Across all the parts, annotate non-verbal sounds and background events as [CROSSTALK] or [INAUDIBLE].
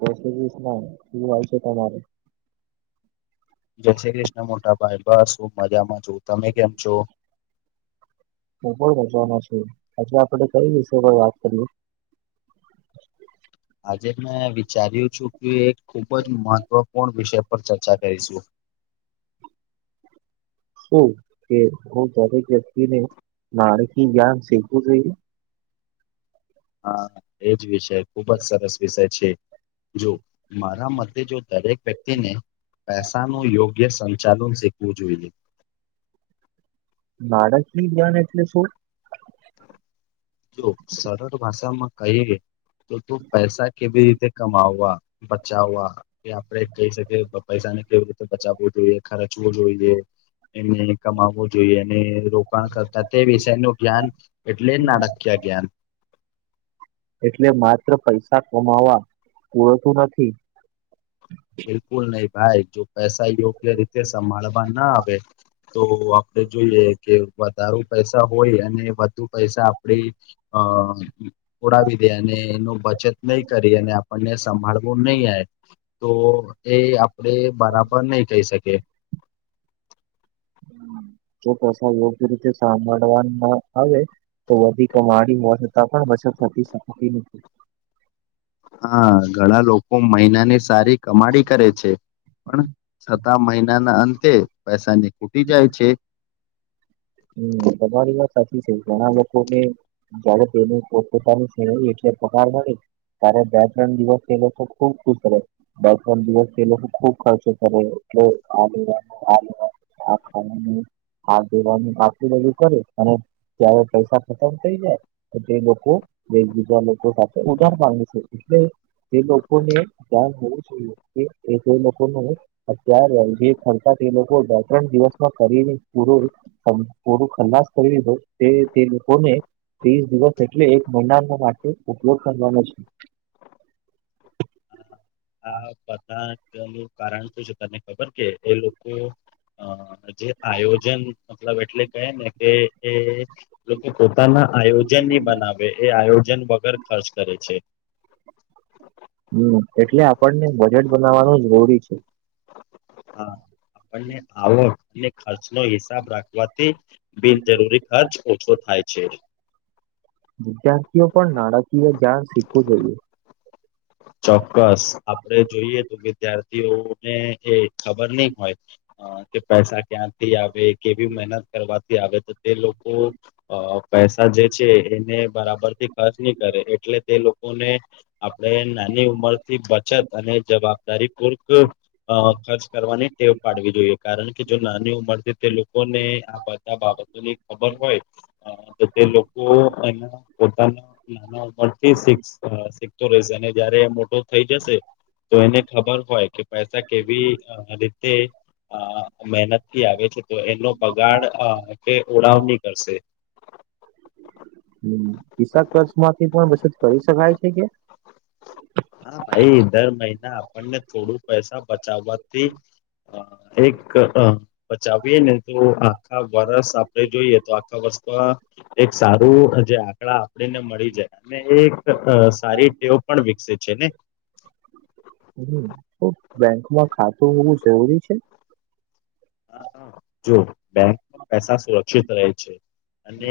જ જશ ના શું હોય છે, તમારે જય શ્રી કૃષ્ણ મોટા ભાઈ બસ હું મજામાં છું તમે કેમ છો? હું પણ મજામાં છું આજે આપણે કઈ વિષય પર વાત કરીએ? આજે મેં વિચાર્યું છું કે એક ખુબ જ મહત્વપૂર્ણ વિષય પર ચર્ચા કરીશું. શું કે [UNINTELLIGIBLE] દરેક વ્યક્તિને [UNINTELLIGIBLE] જ્ઞાન શીખવું જોઈએ? હા એજ વિષય ખુબ જ સરસ વિષય છે જો મારા મતે જો દરેક વ્યક્તિને પૈસા નું યોગ્ય સંચાલન શીખવું જોઈએ. બાળકી જ્ઞાન એટલે શું? જો સરળ ભાષામાં કહીએ તો તું પૈસા કેવી રીતે કમાવા બચાવા કે આપડે કહી શકીએ પૈસાને કેવી રીતે બચાવવું જોઈએ ખર્ચવું જોઈએ એમને કમાવવું જોઈએ અને રોકાણ કરતા તે વિષયનું જ્ઞાન એટલે નાણાકીય જ્ઞાન. એટલે માત્ર પૈસા કમાવા પૂરતું નથી બિલકુલ નહી ભાઈ જો પૈસા યોગ્ય રીતે સંભાળવા ના આવે તો આપણે જોઈએ કે વધારુ પૈસા હોય અને પૈસા આપણેે અ ઉડાવી દે અને એનો બચત નઈ કરીએ અને આપણને સંભાળવું નઈ [UNINTELLIGIBLE] તો એ આપડે બરાબર નહી કહી શકીએ. જો [UNINTELLIGIBLE] યોગ્ય રીતે સાંભળવા ન આવે તો વધી [UNINTELLIGIBLE] બચત થતી શકતી નથી. હા ઘણા લોકો મહિના ને સારી કમાડી કરે છે. પણ છતા મહિનાના અંતે પૈસાની ખૂટી જાય [UNINTELLIGIBLE] [INAUDIBLE] હમ તમારી વાત સાચી છે ઘણા લોકો ને જયારે તેની પોતપોતાની શેણી એટલે પગાર મળી તારે બે ત્રણ દિવસ એ લોકો ખુબ ખુશ રેય બે ત્રણ દિવસ એ લોકો ખુબ ખર્ચો કરે એટલે [UNINTELLIGIBLE] આ દેવાનું આટલું બધું કરે અને ત્યારે પૈસા ખતમ થઈ જાય તો તે લોકો એકબીજા લોકો પાસે ઉધાર માંગે છે એટલે જે લોકો ને ધ્યાન હોવું જોઈએ કે એજે લોકો નું અત્યારે જે [UNINTELLIGIBLE] એ લોકો ત્રણ દિવસમાં કરીને પૂરું પૂરું ખલાસ કરવી [UNINTELLIGIBLE] તે તે લોકોને ત્રીસ દિવસ એટલે એક મહિના માટે ઉપયોગ કરવાનો છે. આ બધા નું કારણ શું છે તને ખબર કે એ લોકો અ જે આયોજન મતલબ એટલે [UNINTELLIGIBLE] ને કે એ લોકો પોતાના આયોજન ની બનાવે એ આયોજન વગર ખર્ચ કરે છે. હમ એટલે આપણને બજેટ બનાવવાનું જરૂરી છે. હા આપણને આવક અને ખર્ચનો હિસાબ રાખવાથી બિનજરૂરી ખર્ચ ઓછો થાય છે. વિદ્યાર્થીઓ પણ નાણાકીય જ્ઞાન શીખવું જોઈએ ચોક્કસ આપડે જોઈએ તો વિદ્યાર્થીઓને એ ખબર નહી હોય. અ કે પૈસા ક્યાંથી આવે કેવી મહેનત કરવાથી આવે તો તે લોકો અ પૈસા જે છે એને બરાબરથી ખર્ચ ની કરે એટલે તે લોકોને આપણે નાની ઉંમરથી બચત અને જવાબદારી પૂર્ક અ ખર્ચ કરવાની ટેવ પાડવી જોઈએ. કારણ કે જો નાની ઉંમરથી તે લોકોને આ બધા બાબતોની ખબર હોય. હ તો તે લોકો એના પોતાના નાના ઉમરથી શીખતો રહેશે અને જયારે મોટો થઈ જશે તો એને ખબર હોય કે પૈસા કેવી અ રીતે અ મહેનતથી આવે છે તો એનો બગાડ અ કે ઓડાવની કરશે. હમ પિસા ખર્ચ માંથી પણ બચત કરી શકાય છે કે? હા ભાઈ દર મહિના આપણને થોડું પૈસા બચાવાથી ઐક હ પચાવીએ ને તો આખા વર્ષ આપડે જોઈએ તો આખા વર્ષમાં એક સારું જે આંકડા આપડીને મળી જાય અને એ એક સારી તેવો પણ વિકસિત છે ને હમ્ તો બેંકમાં ખાતું હોવું જરૂરી છે. [UNINTELLIGIBLE] જો [UNINTELLIGIBLE] માં પૈસા સુરક્ષિત રહે છે. અને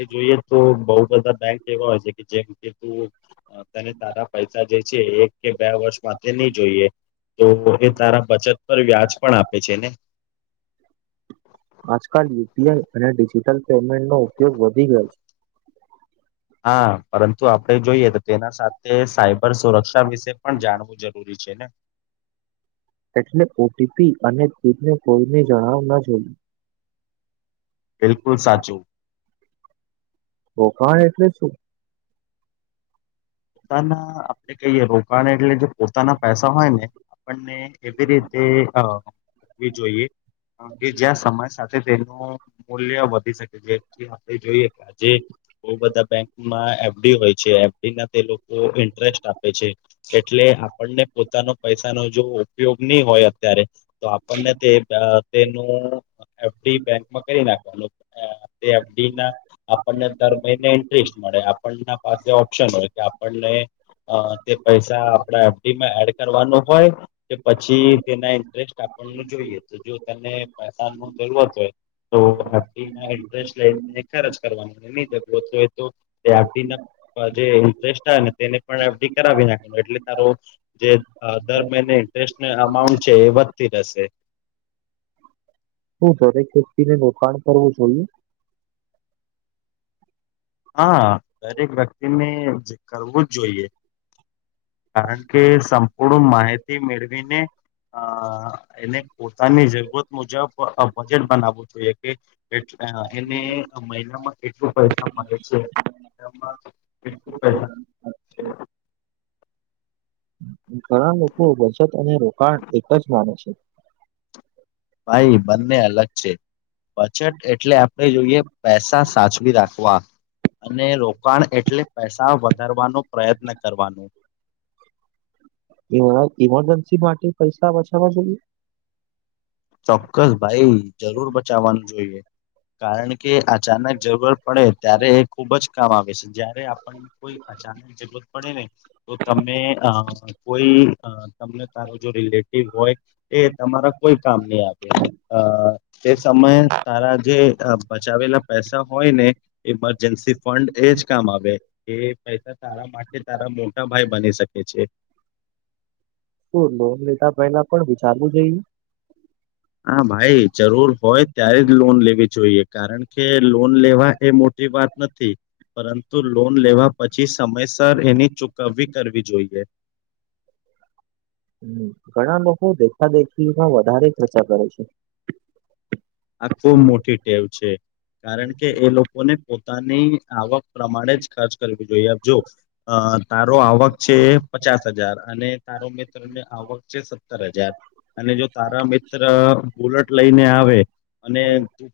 એ જોઈએ તો બહુ બધા બેંક એવા હોય છે કે તને તારા પૈસા જે છે એક કે બે વર્ષ માટે નહી જોઈએ. તો એ તારા બચત પર વ્યાજ પણ આપે છે ને આજકાલ યુપીઆઈ અને ડિજિટલ પેમેન્ટ નો ઉપયોગ વધી ગયો હા પરંતુ આપડે જોઈએ તો તેના સાથે સાયબર સુરક્ષા વિશે પણ જાણવું. જરૂરી છે ને. એટલે ઓટીપી અને [UNINTELLIGIBLE] જોયએ. બિલકુલ સાચું. રોકાણ એટલે શું? તા ના આપડે કહીયએ રોકાણ એટલે પોતાના પૈસા હોય ને આપને એવી રીતે અ [UNINTELLIGIBLE] વી જોઈએ. કે જ્યાં સમાજ સાથે [UNINTELLIGIBLE] [UNINTELLIGIBLE] મૂલ્ય વધી શકે જે આપણે જોઈએ કે આજે બૌ બધા બેન્ક માં એફડી હોય છે એફડી ના તે લોકો ઇન્ટરેસ્ટ આપે છે એટલે આપને પોતાનો પૈસા નો જો ઉપયોગ ની હોય અત્યારે તો આપને તે અ તેનું એફડી બેંકમાં કરી નાખવાનું તે એફડી નાં આપણને દર મહિને ઇન્ટરેસ્ટ મળે આપણના પાસે ઓપ્શન હોય કે આપણને અ તે પૈસા આપડા એફડીમાં એડ કરવાનું હોય. કે પછી તેના ઇન્ટરેસ્ટ આપને જોઈએ તો જો તેને [UNINTELLIGIBLE] હોય. [UNINTELLIGIBLE] કરવાનું. [INAUDIBLE] [UNINTELLIGIBLE] તેને પણ એડી કરાવી નાખે એટલે તારો. જે દર મહિને ઇન્ટરેસ્ટને અમાઉન્ટ છે એ વધતી રહેશે. હું દરેક વ્યક્તિને રોકાણ કરવું જોઈએ. હાં દરેક વ્યક્તિને જ કરવું જોઈએ. કારણ કે સંપૂર્ણ માહિતી મેળવીને અ એને પોતાની જરૂરત મુજબ અ બજેટ બનાવવું જોઈએ કે. એને મહિનામાં કેટલું પૈસા મલે [INAUDIBLE] ઘણા લોકો બચત અને રોકાણ એક જ માને છે. ભાઈ બંને અલગ છે. બચટ એટલે આપણે જોઈએ પૈસા સાચવી રાખવા. અને રોકાણ એટલે પૈસા વધારવાનો પ્રયત્ન કરવાનો. એવા ઇમરજન્સી માટે પૈસા બચાવવા જોઈએ. ચોક્કસ ભાઈ જરૂર બચાવાનું જોઈએ. કારણ કે અચાનક જરૂરત પડે ત્યારે એ ખુબ જ કામ આવે છે જ્યારે આ કોઈ અચાનક જરૂરત પડે ને? તો તમે અ કોઈ અ તમને તારો જે રિલેટિવ હોય એ તમારા કોઈ કામ નહી આપે અ તે સમયે તારા જે અ બચાવેલા પૈસા હોય ને. મરજન્સી ફંડ એજ કામ આવે એ પૈસા [UNINTELLIGIBLE] આ માટે તારા મોટા ભાઈ બની શકે છે. તો લોન લેતા પેલા પણ વિચારવું જોઈ. હા ભાઈ જરૂર હોય ત્યારે જ લોન લેવી જોઈએ કારણ કે લોન. લેવા એ મોટી વાત નથી. પરંતુ લોન લેવા પછી સમયસર એની ચુકવવી કરવી જોઈએ. હ ઘણા લોકો દેખા દેખીમાં વધારે ખર્ચા કરે છે. આ ખુબ મોટી ટેવ છે કારણ કે એ લોકોને પોતાની આવક પ્રમાણે જ. ખર્ચ કરવી જોઈએ આપ જો તારો આવક છે પચાસ હજાર અને. સારો મ ત્ર ને આવક છે સત્તર હજાર અને જો તારા મિત્ર બુલટ લઈને આવે અને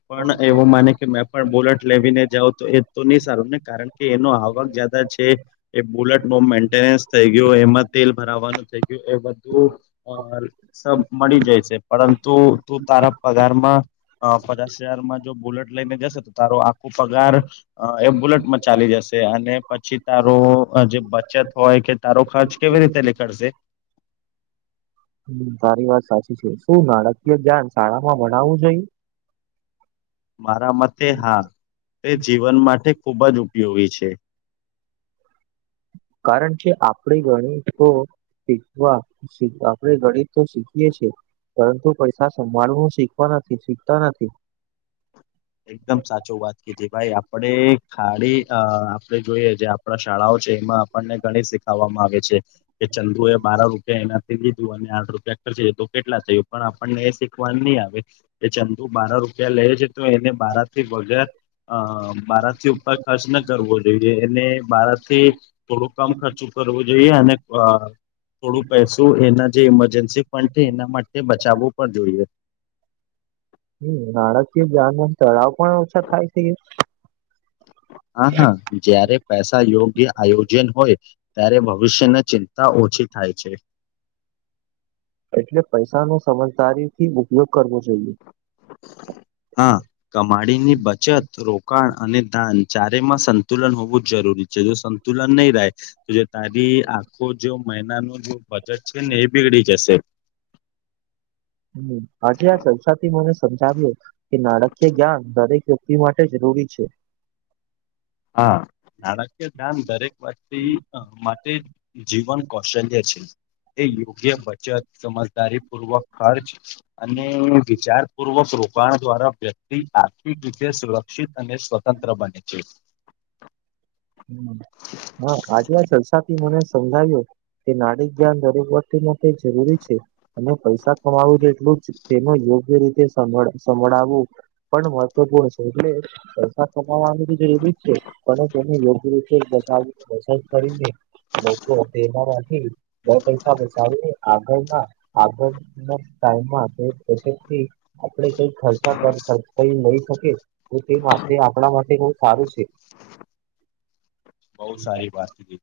પણ એવું માને કે મેં પણ બુલેટ લેવીને જાાવ તો એ તો નહી સારું ને કારણ કે એનો આવક જદા છે. એ બુલેટ બમ્ મેન્ટેનન્સ થઇ ગયું એમાં તેલ ભરાવવાનું થઇ ગયું એધ. તું સ મળી જાય છે પરંતુ તું તારા પગારમાં. અ પચાસ હજારમાં જો બુલેટ લઈને જશે તો તારો આખો પગાર. અ એ બુલેટમાં ચાલી જશે અને પછી તારો જે બચત હોય કે. તારો ખર્ચ કેવી ને તલે કરશેે. હ તારી વાત સાચી છે શું નાણાકીય જ્ઞાન શાળામાં ભણાવવું જોઈએ. મારા મતે હા તે જીવન માટે ખુબ જ ઉપયોગી છે. કારણ કે આપણે ગણી તોો. શીખવા આપણે ગણિત તો શીખીયએ છ છેએ. પરંતુ પૈસા સંભાળવું હું શીખવા નથી શીખતા નથી. એકદમ સાચું વાત કીધી ભાઈ આપડે ખાડી અ આપે જોઈએ જે. આપણા શાળાઓ છે એમાં આપણને ઘણી શીખવામાં આવે છે કે ચંદુ એ બાર રૂપિયા એના. લીધું અને આઠ રૂપિયા્ટ તો કેટલા થયું પણ આપણને એ શીખવાનું નહી આવે. એ ચંદુ બારા રૂપિયા લે છે તો એને બાર થી વગાર અ. બાર થી ઉપર ખર્ચ ન કરવો જોઈએ એને બારથી. થોડુંક કામ ખર્ચું કરવો જોઈએ અને. અ થોડું પૈસું એના જે ઈમરજન્સી પણ છે એના માટે બચાવવું પણ જોઈએ. હમ નાણાકીય જ તળાવ પણ ઓછા થાય છે. હા હા. જયારે પૈસા યોગ્ય આયોજન હોય ત્યારે ભવિષ્યની ચિંતા ઓછી થાય છે. એટલે પૈસા નો સમજદારી થી ઉપયોગ કરવો જોઈએ. હા. કમાડીની બચત રોકાણ અને દાન ચારેમાં સંતુલન હોવું જ જરૂરી છે જો. તુલન નહી ર તો જે તારી આખો જો મહિના ન. જજ કેને એ બીગડી છેશે. હ હજી આ ચલસા થી મને સમજાવ્યો. કે નાણાકીય જ્ઞાન દરેક વ્યક્તિ માટે જરૂરી છે. હા નાણાકીય જાન દરેક વત. તે જીવન કૌશલ્ય છે. એ યોગ્ય બચત સમજદારી પૂર્વક ખર્ચ. અને વિચાર પૂર્વક રોકાણ દ્વારા વ્યક્તિ આર્થિક રીતે સુરક્ષિત અને સ્વ. તંત્ર બને છે હા આજે આ ચર્ચા થી મને સમજાવ્યું કે નાડી જ્ઞાન દરેક વખત માટે જરૂરી છે અને પૈસા કમાવું છે એટલું જ તેનું યોગ્ય રીતે સંભળાવવું પણ મહત્વપૂર્ણ છે એટલે પૈસા કમાવા તો એવી જ છે પણ તેને સ કરીનેમાં [INAUDIBLE] [UNINTELLIGIBLE] બે પૈસા બચાવ આગળ ના આગ ટમથી આપડે કઈ ખર્ચા કર કઈ લઈ શકે તો તે માટે આપણા માટે બહુ સારું છે બહુ સારી વાારતી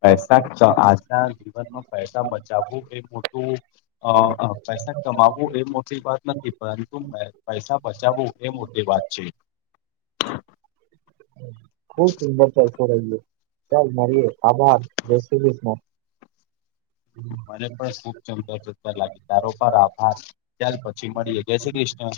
પૈસા ચ આજના જીવનમાં પૈસા બચાવવું એ મોટું અ પૈસા કમાવવું એ મોટી વાત નથી પરંતુ પૈસા બચાવવું એ એ વાત છે [UNINTELLIGIBLE] ખુબ સુંદર ચાલ છો ર્યો ચાલ મારી એ આભાર જયશ્રી કૃષ્ણ મને પણ ખુબ ચમકાર ચકાર લાગે તારો પર આભાર ચલ પછી મળીએ જય શ્રી કૃષ્ણ